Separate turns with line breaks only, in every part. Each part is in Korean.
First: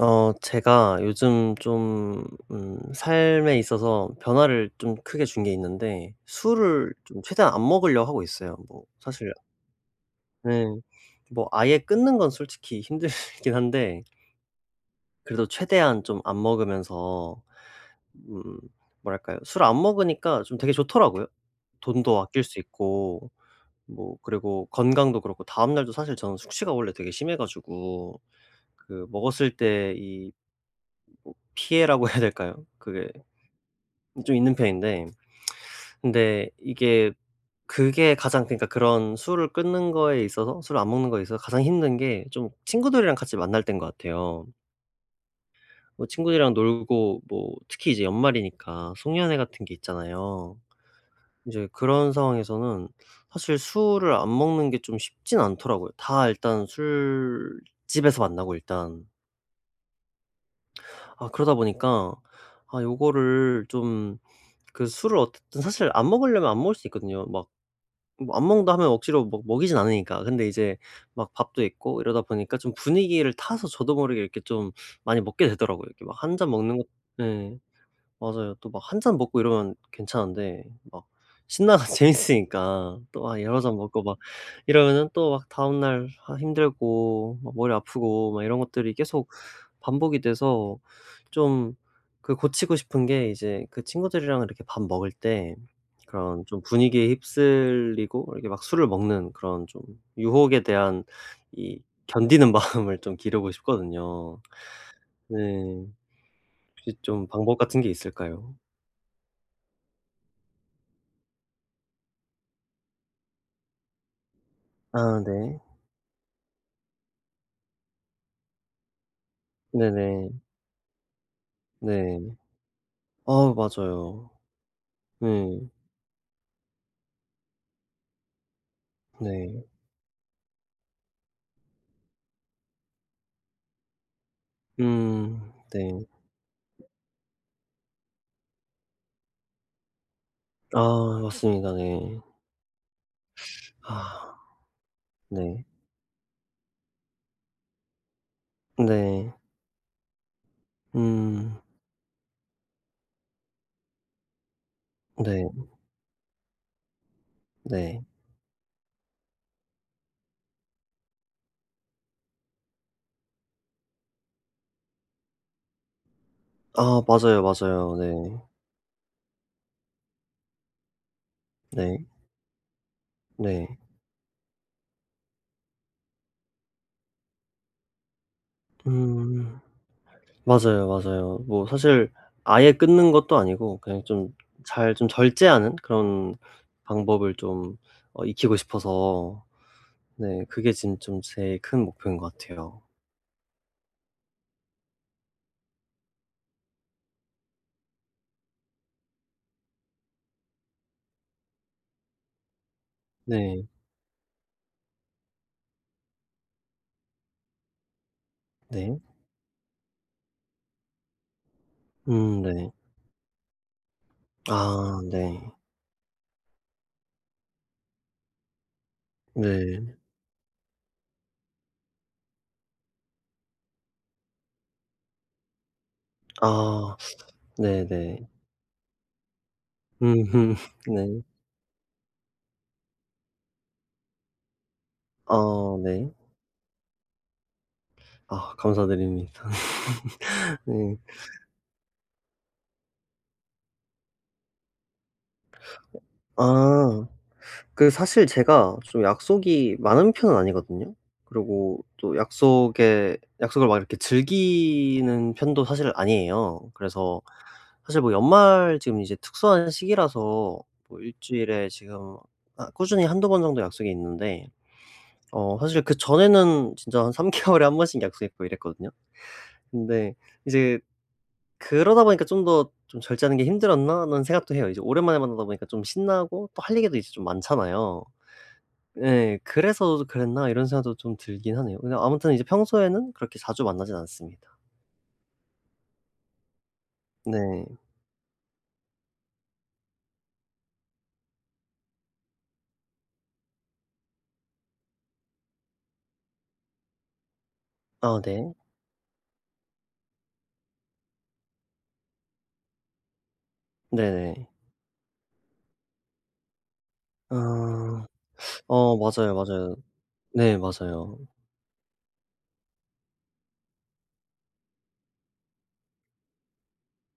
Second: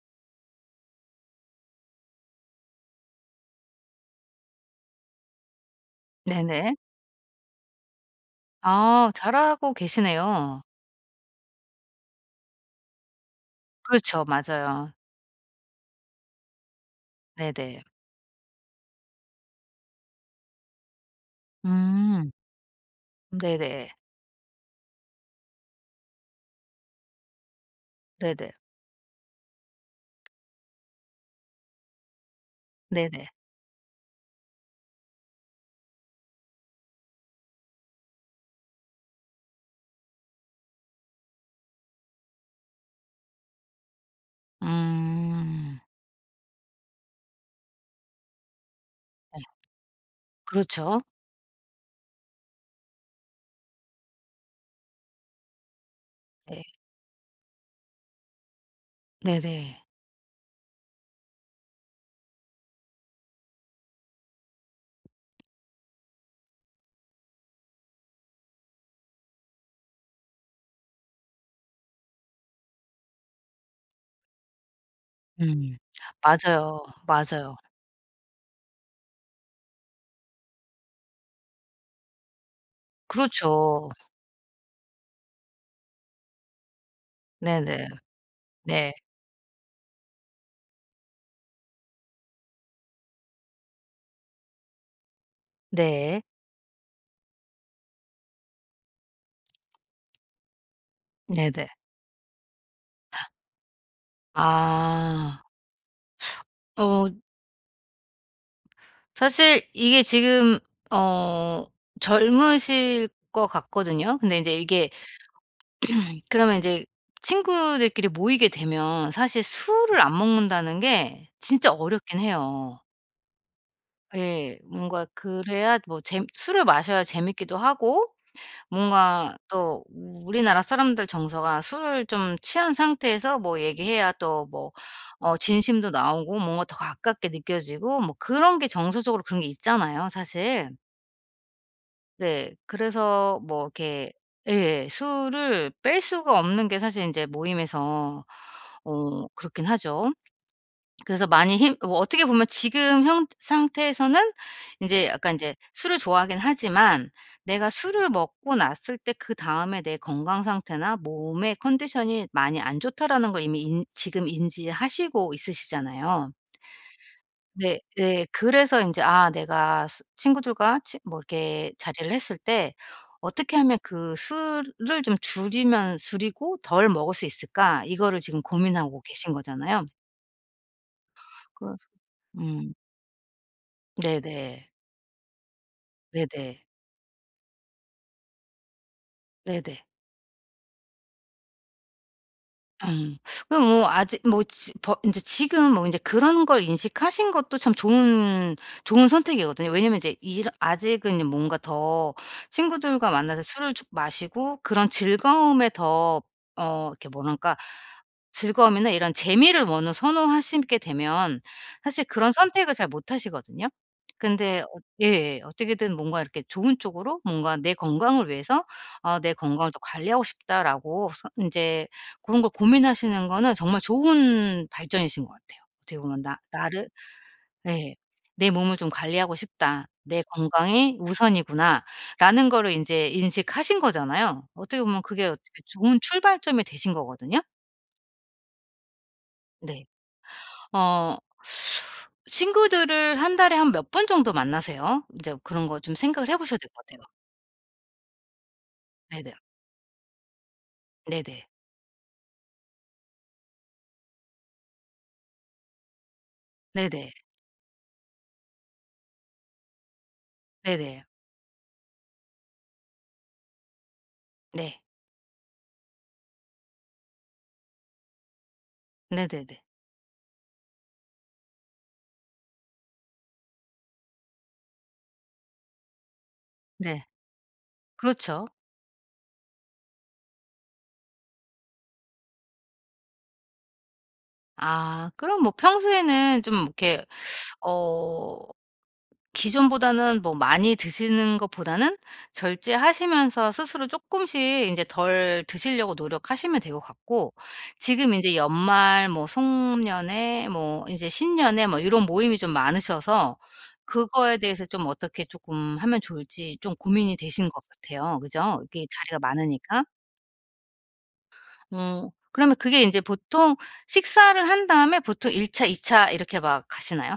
제가 요즘 좀 삶에 있어서 변화를 좀 크게 준 게 있는데
네네.
술을 좀 최대한 안 먹으려 하고 있어요. 뭐
아,
사실
잘하고 계시네요.
네. 뭐 아예 끊는 건 솔직히 힘들긴 한데
그렇죠. 맞아요.
그래도 최대한 좀 안 먹으면서
네네.
음 뭐랄까요? 술 안 먹으니까 좀 되게 좋더라고요. 돈도
음.
아낄 수 있고
네네.
뭐 그리고 건강도 그렇고 다음날도 사실 저는 숙취가 원래 되게 심해 가지고
네네.
그 먹었을 때이 뭐 피해라고 해야 될까요? 그게
네네.
좀 있는 편인데 근데 이게 그게 가장 그러니까 그런 술을 끊는 거에 있어서 술을 안 먹는 거에 있어서 가장 힘든 게 좀 친구들이랑 같이 만날 때인 것 같아요.
음.
뭐 친구들이랑 놀고 뭐 특히 이제 연말이니까 송년회
네.
같은 게 있잖아요.
그렇죠.
이제 그런 상황에서는 사실 술을 안 먹는 게 좀 쉽진 않더라고요. 다
네.
일단 술집에서 만나고 일단
네네.
아 그러다 보니까 아 요거를 좀 그 술을 어쨌든 사실 안 먹으려면 안 먹을 수 있거든요. 막 뭐안 먹는다 하면 억지로 먹 먹이진 않으니까. 근데 이제 막 밥도 있고 이러다 보니까 좀 분위기를 타서 저도 모르게 이렇게 좀 많이 먹게
음.
되더라고요. 이렇게 막 한 잔 먹는
맞아요,
것
맞아요.
네 맞아요. 또 막 한 잔 먹고 이러면 괜찮은데 막 신나서 재밌으니까 또 아 여러 잔
그렇죠.
먹고 막 이러면은 또 막 다음날 아 힘들고 막 머리
네네.
아프고 막 이런
네.
것들이 계속 반복이 돼서 좀 그 고치고 싶은 게 이제 그 친구들이랑 이렇게 밥 먹을 때
네.
그런 좀 분위기에 휩쓸리고 이렇게 막 술을 먹는 그런 좀 유혹에 대한
네네.
이 견디는 마음을 좀 기르고 싶거든요. 네.
아.
혹시
어
좀 방법 같은 게 있을까요?
사실 이게 지금 어 젊으실 것 같거든요. 근데 인제 이게,
아 네.
그러면 이제 친구들끼리 모이게 되면 사실 술을 안
네네.
먹는다는 게 진짜 어렵긴
네.
해요.
아 맞아요.
예. 뭔가
네.
그래야 뭐 재 술을 마셔야 재밌기도 하고, 뭔가
네.
또 우리나라 사람들 정서가 술을 좀 취한 상태에서 뭐 얘기해야 또 뭐 진심도
네.
나오고 뭔가 더 가깝게 느껴지고 뭐 그런 게 정서적으로 그런 게 있잖아요 사실.
아 맞습니다. 네.
네. 그래서 뭐 이렇게,
아
예,
네.
술을 뺄 수가 없는 게 사실 인제 모임에서
네.
그렇긴 하죠. 그래서
음
많이 힘 뭐 어떻게 보면 지금 형 상태에서는 인제 약간
네.
인제 술을 좋아하긴 하지만 내가
네.
술을 먹고 났을 때 그다음에 내 건강 상태나 몸의 컨디션이 많이 안 좋다라는 걸 이미 인 지금 인지하시고 있으시잖아요.
아 맞아요,
네
맞아요.
네.
네.
그래서 인제 아 내가 스 친구들과 치 뭐 이렇게
네.
자리를 했을 때 '어떻게
네.
하면 그 술을 좀 줄이면 줄이고 덜 먹을 수 있을까?' 이거를 지금 고민하고 계신
음.
거잖아요.
맞아요, 맞아요. 뭐
그래서
사실
음.
아예 끊는 것도 아니고 그냥 좀
네네.
잘 좀 절제하는 그런
네네.
방법을 좀 익히고 싶어서
네네.
네 그게 지금 좀 제일 큰 목표인 것 같아요.
예. 그럼 뭐 아직 뭐 지 버 인제 지금 뭐 인제 그런 걸 인식하신 것도 참 좋은 선택이거든요. 왜냐면 이제 이런 아직은 뭔가 더 친구들과 만나서
네.
술을 좀 마시고 그런 즐거움에 더, 이렇게 뭐랄까, 즐거움이나
네.
이런 재미를 먼저 선호하시게 되면 사실 그런
네.
선택을 잘 못하시거든요. 근데 어
아
예 예, 예.
네.
어떻게든 뭔가 이렇게 좋은 쪽으로 뭔가 '내 건강을 위해서 아 내 건강을 더
네.
관리하고 싶다.'라고 서 인제 그런 걸 고민하시는 거는 정말 좋은 발전이신 것 같아요. 어떻게 보면 나 나를,
아
예,
네네.
'내 몸을 좀 관리하고 싶다. 내
음음.
건강이
네.
우선이구나.'라는 거를 인제 인식하신 거잖아요. 어떻게 보면 그게 어떻게
아
좋은
네.
출발점이 되신 거거든요.
아 감사드립니다.
네.
네.
어 친구들을 한 달에 한 몇 번 정도 만나세요? 인제 그런 거 좀 생각을 해 보셔야 될 것 같아요.
아. 그 사실 제가 좀
네네.
약속이 많은 편은 아니거든요.
네네.
그리고 또 약속에 약속을 막 이렇게 즐기는 편도 사실 아니에요.
네네.
그래서 사실 뭐 연말 지금 이제 특수한 시기라서 뭐
네네.
일주일에 지금 아 꾸준히 한두 번 정도 약속이 있는데
네.
사실 그전에는 진짜 한 3 개월에 한 번씩 약속했고 이랬거든요.
네네네.
근데 이제 그러다 보니까 '좀 더 좀 절제하는 게 힘들었나?' 하는 생각도 해요. 이제 오랜만에 만나다 보니까 좀 신나고 또 할 얘기도
네.
이제 좀 많잖아요.
그렇죠.
예. '그래서 그랬나?' 이런 생각도 좀 들긴 하네요. 근데 아무튼 이제 평소에는 그렇게 자주 만나진 않습니다.
아, 그럼 뭐 평소에는 좀 이렇게
네.
어 기존보다는 뭐 많이 드시는 것보다는 절제하시면서 스스로 조금씩 이제 덜 드시려고 노력하시면 될 것 같고, 지금
아
이제
네.
연말 뭐 송년회 뭐 이제 신년회 뭐 이런 모임이 좀 많으셔서 그거에
네네.
대해서 좀 어떻게 조금 하면 좋을지 좀 고민이 되신 것
아.
같아요. 그죠? 이게
어
자리가
맞아요, 맞아요.
많으니까.
네 맞아요.
그러면 그게 이제 보통 식사를 한 다음에 보통 1 차, 2차 이렇게 막 가시나요?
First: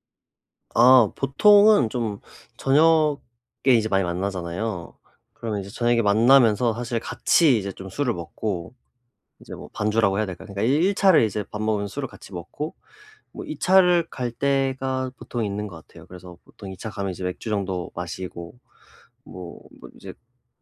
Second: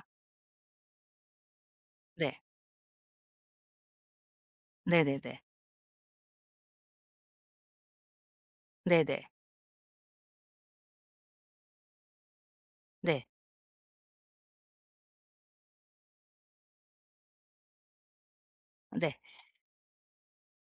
아 보통은 좀
네.
저녁에 이제 많이 만나잖아요.
네네네.
그러면 이제 저녁에 만나면서 사실 같이 이제 좀 술을 먹고
네네.
이제 뭐 반주라고 해야 될까요? 그러니까 1차 차를 이제 밥 먹으면서 술을 같이 먹고
네.
뭐 2차 차를 갈 때가 보통 있는 것 같아요. 그래서 보통 2차 가면 이제 맥주 정도 마시고
네.
뭐 뭐 이제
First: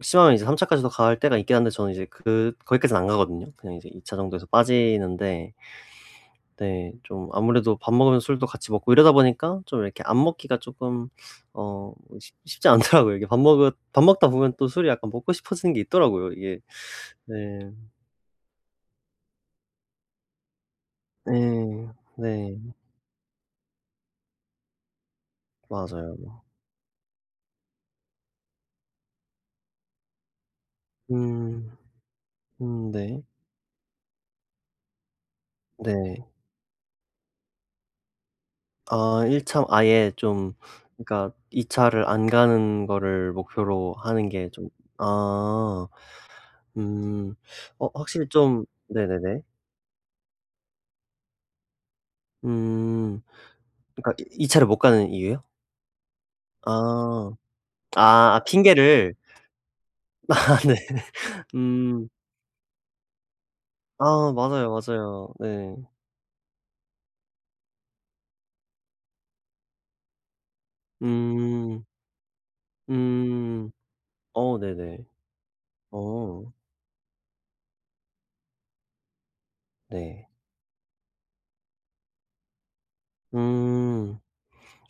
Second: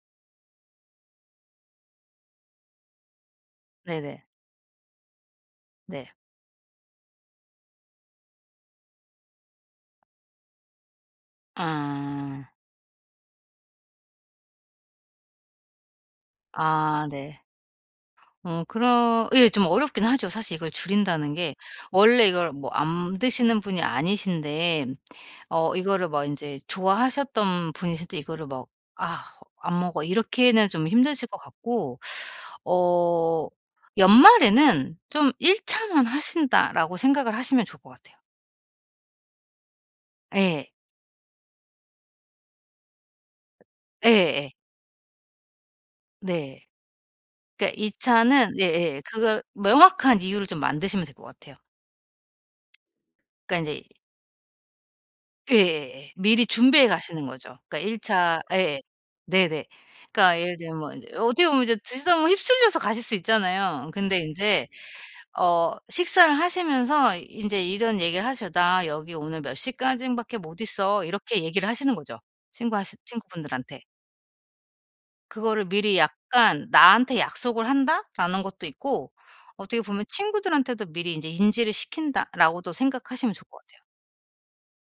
심하면 이제 3차 차까지도 갈 때가 있긴 한데 저는 이제 그 거기까지는 안 가거든요. 그냥 이제 2차
네네.
정도에서 빠지는데
네.
네 좀 아무래도 밥 먹으면서 술도 같이 먹고 이러다 보니까 좀 이렇게 안 먹기가 쪼끔 어 쉽
아.
쉽지 않더라고요. 이게 밥 먹다 보면 또 술이 약간 먹고 싶어지는 게 있더라고요 이게.
아
네.
네. 어 그러 예, 좀 어렵긴 하죠. 사실 이걸 줄인다는 게
예.
원래 이걸
네.
뭐 안 드시는 분이 아니신데, 이거를 막
맞아요.
인제 좋아하셨던 분이신데 이거를 막 "아, 안 먹어." 이렇게는 좀 힘드실 것
음.
같고,
네.
어 연말에는 좀 '1 차만
네.
하신다.'라고 생각을 하시면 좋을 것 같아요.
아 1 참 아예 좀
예.
그러니까 2 차를 안 가는 거를 목표로 하는
예예.
게 좀 아.
네.
음.
그러니까
어
2
확실히
차는,
좀
예예, 그거
네네네.
뭐 명확한 이유를 좀 만드시면 될 것 같아요.
음.
그러니까 인제
그러니까 이 2 차를 못 가는 이유요?
예예예. 미리 준비해 가시는
아.
거죠. 그러니까 일
아 아
차 예, 예.
핑계를.
네네. 그러니까 예를
아 네.
들면 뭐 인제 어떻게 보면 이제
음.
드시다 보면 휩쓸려서 가실 수 있잖아요. 근데
아
인제
맞아요, 맞아요. 네.
식사를 하시면서 인제 이런 얘기를 하셔. "나 여기 오늘 몇 시까진 밖에 못 있어." 이렇게 얘기를
음.
하시는 거죠.
음.
친구분들한테.
어 네네.
그거를 미리
어.
약간 '나한테 약속을 한다.'라는 것도 있고, 어떻게 보면
네.
'친구들한테도 미리 인제 인지를 시킨다.'라고도 생각하시면 좋을 것 같아요.
음.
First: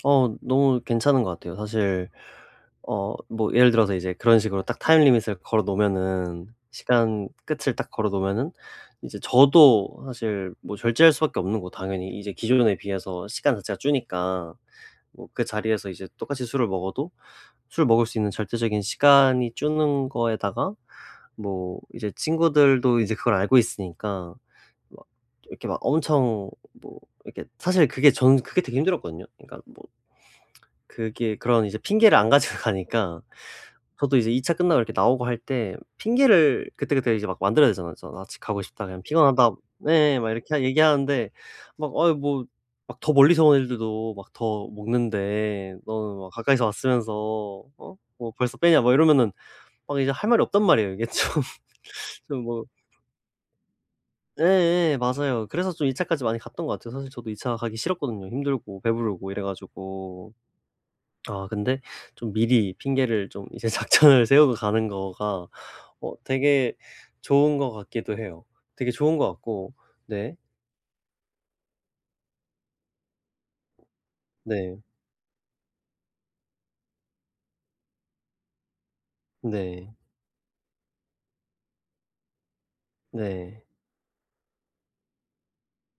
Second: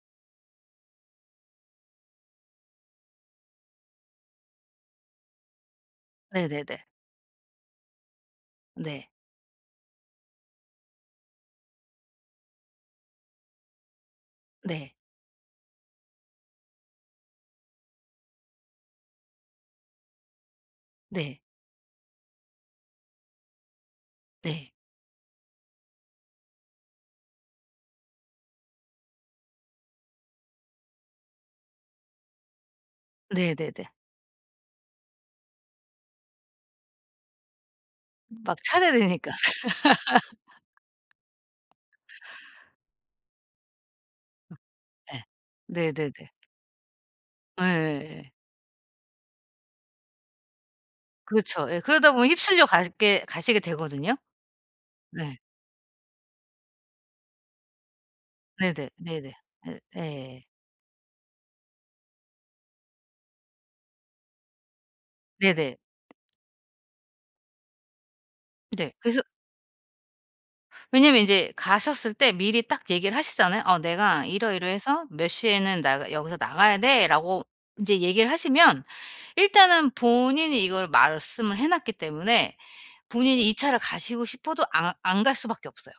어 너무 괜찮은 것 같아요. 사실 뭐 예를 들어서 이제 그런 식으로 딱 타임 리밋을 걸어 놓으면은
네네네.
시간 끝을 딱 걸어 놓으면은
네.
이제 저도 사실 뭐 절제할 수밖에 없는 거 당연히 이제 기존에 비해서 시간 자체가 주니까
네.
뭐 그 자리에서 이제 똑같이 술을 먹어도 술 먹을 수 있는 절대적인 시간이 주는 거에다가
네.
뭐 이제 친구들도 이제 그걸 알고 있으니까
네.
막 이렇게 막 엄청 뭐 이렇게 사실 그게 저는 그게 되게 힘들었거든요. 그러니까 뭐 그게 그런 이제 핑계를 안 가지고 가니까
네네네.
저도 이제 2차 끝나고 이렇게 나오고 할 때 핑계를 그때그때 이제 막 만들어야 되잖아요. "저 나 집
막
가고 싶다. 그냥
차례되니까.
피곤하다." 네. 막 이렇게 얘기하는데 막 "아이 뭐 막 더 멀리서 온 애들도 막 더
예.
먹는데
네네네.
너는 막 가까이서 왔으면서 어
예예예.
뭐 벌써 빼냐." 막 이러면은 막 이제 할 말이 없단 말이에요. 이게 좀
그렇죠. 예. 그러다 보면
좀 뭐
휩쓸려 가게 가시게 되거든요.
예예.
네.
맞아요. 그래서 좀 2 차까지 많이 갔던 것 같아요. 사실 저도 2차 가기 싫었거든요. 힘들고
네네.
배부르고
네네.
이래
예
가지고.
예예.
아 근데 좀 미리 핑계를 좀 이제 작전을 세우고 가는 거가
네네.
되게 좋은 것 같기도 해요. 되게
네.
좋은
그래서,
것 같고 네.
왜냐면 이제 가셨을 때 미리 딱 얘기를 하시잖아요. "어, 내가
네.
이러이러해서 몇 시에는 나 여기서 나가야 돼."라고 이제 얘기를 하시면 일단은
네.
본인이 이걸 말씀을 해 놨기 때문에 본인이 이
네.
차를 가시고 싶어도 안 갈 수밖에 없어요.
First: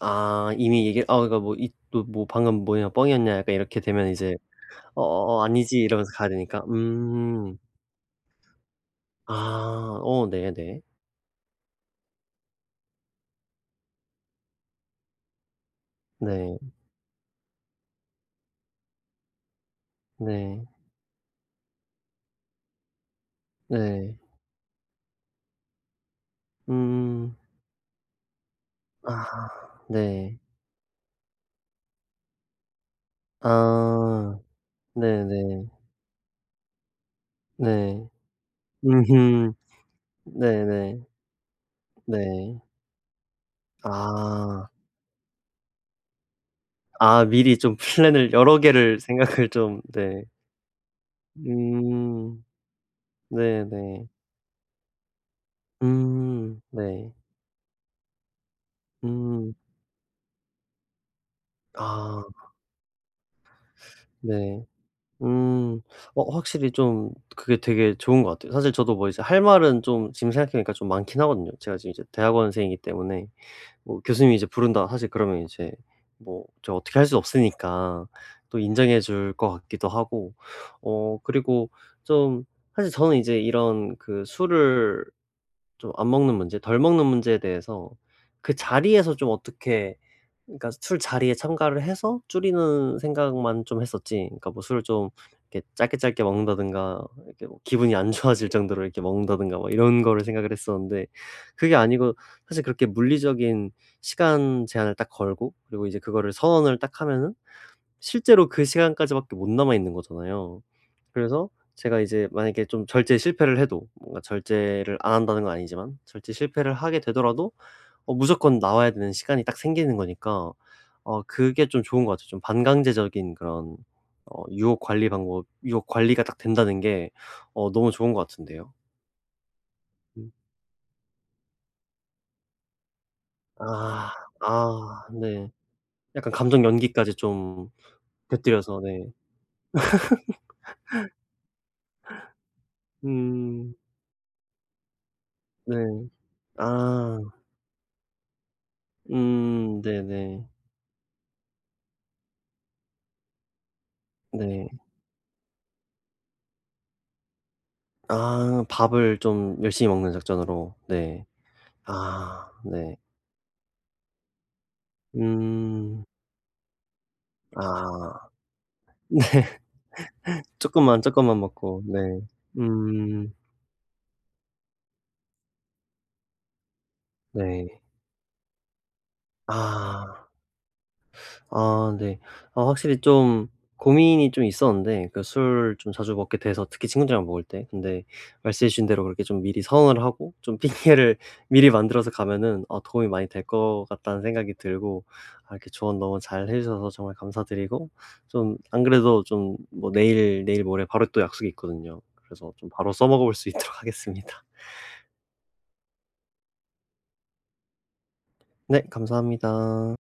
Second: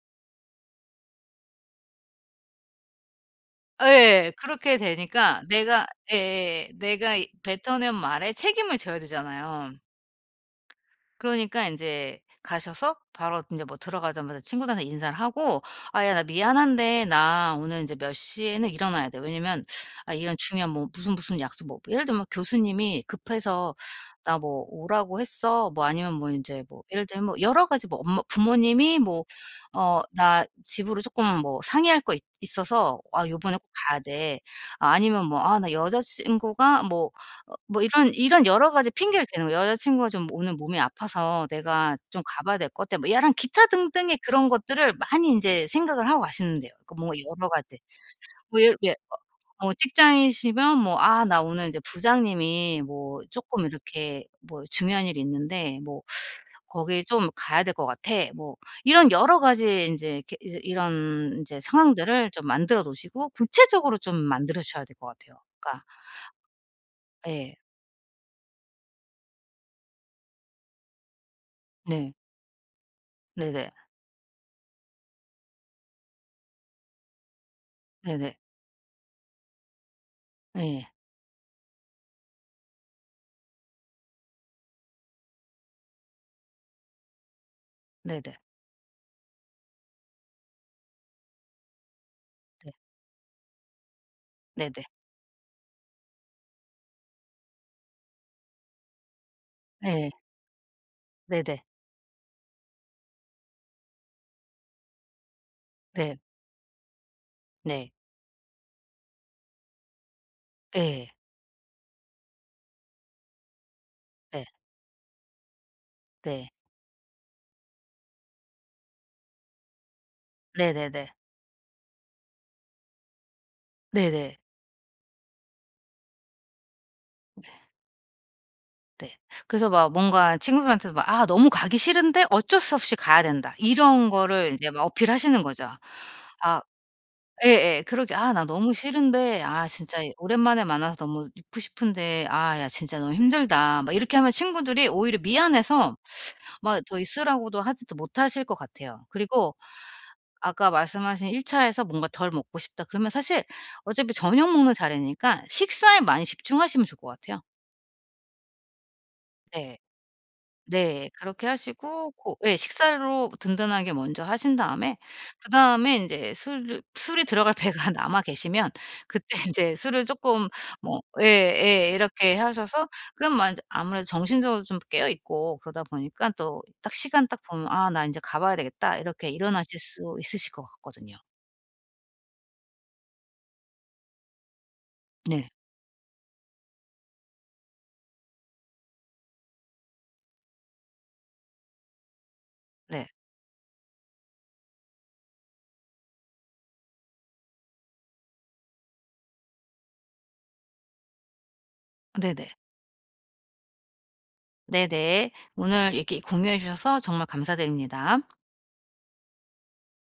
아 이미 얘기 아 그러니까 뭐 이 또 뭐 "방금 뭐냐 뻥이었냐." 약간 이렇게 되면
예.
이제
그렇게 되니까
"어어어 아니지."
내가,
이러면서
예
가야 되니까.
예, 내가
음.
뱉어낸 말에 책임을 져야 되잖아요.
아 어 네네.
그러니까 인제 가셔서 바로 인제 뭐 들어가자마자 친구들한테 인사를 하고 "아 야, 나
네. 네.
미안한데 나 오늘 인제 몇 시에는 일어나야 돼." 왜냐면 아 이런
네.
중요한 뭐 무슨 무슨 약속, 뭐 예를 들면 교수님이 급해서
네,
"나 뭐 오라고 했어." 뭐 아니면 뭐 인제 뭐 예를 들면 뭐
음.
여러 가지 뭐 엄마 부모님이 뭐
아
"어
네.
나 집으로 쪼끔 뭐 상의할 거 있 있어서 아 요번에 꼭 가야 돼."
아
아 아니면 뭐 "아
네네.
나 여자친구가 뭐 어 뭐
네.
이런 여러 가지 핑계를 대는
음음.
거예요. '여자 친구가 좀 오늘 몸이
네네.
아파서 내가 좀 가 봐야
네.
될 것 같아.' 뭐 약간 기타 등등의 그런
아.
것들을 많이 인제 생각을 하고 가시는데요. 그 뭐
아
여러
미리 좀
가지
플랜을 여러
뭐 예를 예
개를
어
생각을
뭐
좀 네.
직장이시면 뭐 '아 나 오늘 인제
음.
부장님이 뭐 쪼끔
네네.
이렇게 뭐 중요한 일이 있는데 뭐
음.
거기
네.
좀 가야 될 것 같아.' 뭐 이런 여러
음.
가지 인제 이렇게 이제 이런 인제
아
상황들을 좀 만들어 놓으시고 구체적으로 좀 만들어
네.
주셔야 될 것 같아요.
음.
그러니까
어 확실히 좀
예.
그게 되게 좋은 것 같아요. 사실 저도 뭐 이제 할 말은 좀 지금 생각해 보니까 좀 많긴 하거든요. 제가 지금 이제
네.
대학원생이기 때문에.
네네.
뭐 교수님이 이제 부른다 사실 그러면 이제 뭐 제가 어떻게 할 수 없으니까
네네.
또 인정해 줄 것 같기도 하고
예.
그리고 좀 사실 저는 이제 이런 그 술을 좀 안 먹는 문제 덜 먹는 문제에 대해서
네네.
그 자리에서 좀 어떻게 그러니까 술자리에 참가를 해서
네.
줄이는 생각만 좀 했었지 그러니까 뭐 술을
네네.
좀 이렇게 짧게 짧게 먹는다든가 이렇게 뭐 기분이 안 좋아질 정도로 이렇게 먹는다든가 뭐 이런
예.
거를 생각을 했었는데
네네.
그게 아니고 사실 그렇게 물리적인 시간 제한을 딱 걸고 그리고 이제
네.
그거를 선언을 딱 하면은
네.
실제로 그 시간까지밖에 못 남아 있는 거잖아요.
예.
그래서 제가 이제 만약에 좀 절제 실패를 해도 뭔가
네.
절제를 안 한다는 건 아니지만 절제
네.
실패를 하게 되더라도 무조건 나와야 되는 시간이 딱 생기는 거니까
네네네.
그게 좀 좋은 것 같아요. 좀 반강제적인 그런
네네.
유혹 관리 방법 유혹 관리가 딱 된다는 게 너무 좋은 것 같은데요.
네. 그래서 막
음.
뭔가 친구들한테도 막 "아 너무 가기 싫은데 어쩔 수 없이 가야 된다." 이런
아.
거를 인제 막
아
어필하시는
네.
거죠.
약간
아,
감정 연기까지 좀
예예. 그러게, "아 나 너무
곁들여서 네.
싫은데 아 진짜 이 오랜만에 만나서 너무 있고 싶은데 아 야 진짜 너무
음.
힘들다." 막 이렇게 하면 친구들이 오히려
네.
미안해서 막 더
아.
있으라고도 하지도 못하실 것 같아요. 그리고
네네.
아까 말씀하신 1 차에서 뭔가 덜 먹고 싶다 그러면 사실 어차피 저녁
네.
먹는
네.
자리니까 식사에 많이 집중하시면 좋을 것 같아요.
아 밥을 좀
네.
열심히 먹는 작전으로.
네.
네.
그렇게 하시고 고
아
예
네.
식사로 든든하게 먼저 하신 다음에 그다음에
음.
인제 술 술이 들어갈
아
배가 남아 계시면
네.
그때 인제 술을 쪼끔 뭐,
쪼끔만, 쪼끔만 먹고.
예예,
네.
이렇게 하셔서
음.
그럼 만 아무래도 정신적으로 좀 깨어 있고 그러다 보니까 또 딱 시간 딱 보면
네.
'아 나 인제 가 봐야 되겠다.' 이렇게 일어나실 수
아.
있으실 것 같거든요.
아 네. 아 확실히 좀 고민이 좀 있었는데 그
네.
술 좀 자주 먹게 돼서 특히 친구들이랑 먹을 때 근데 말씀해 주신 대로 그렇게 좀 미리 선언을 하고 좀 핑계를 미리 만들어서 가면은
네.
도움이 많이 될 것 같다는 생각이 들고 아 이렇게 조언 너무 잘해 주셔서 정말 감사드리고 좀 안 그래도 좀 뭐 내일, 내일 모레 바로 또 약속이 있거든요. 그래서
네네.
좀 바로 써먹어 볼 수 있도록 하겠습니다.
네네. 오늘 이렇게 공유해 주셔서 정말 감사드립니다.
네 감사합니다.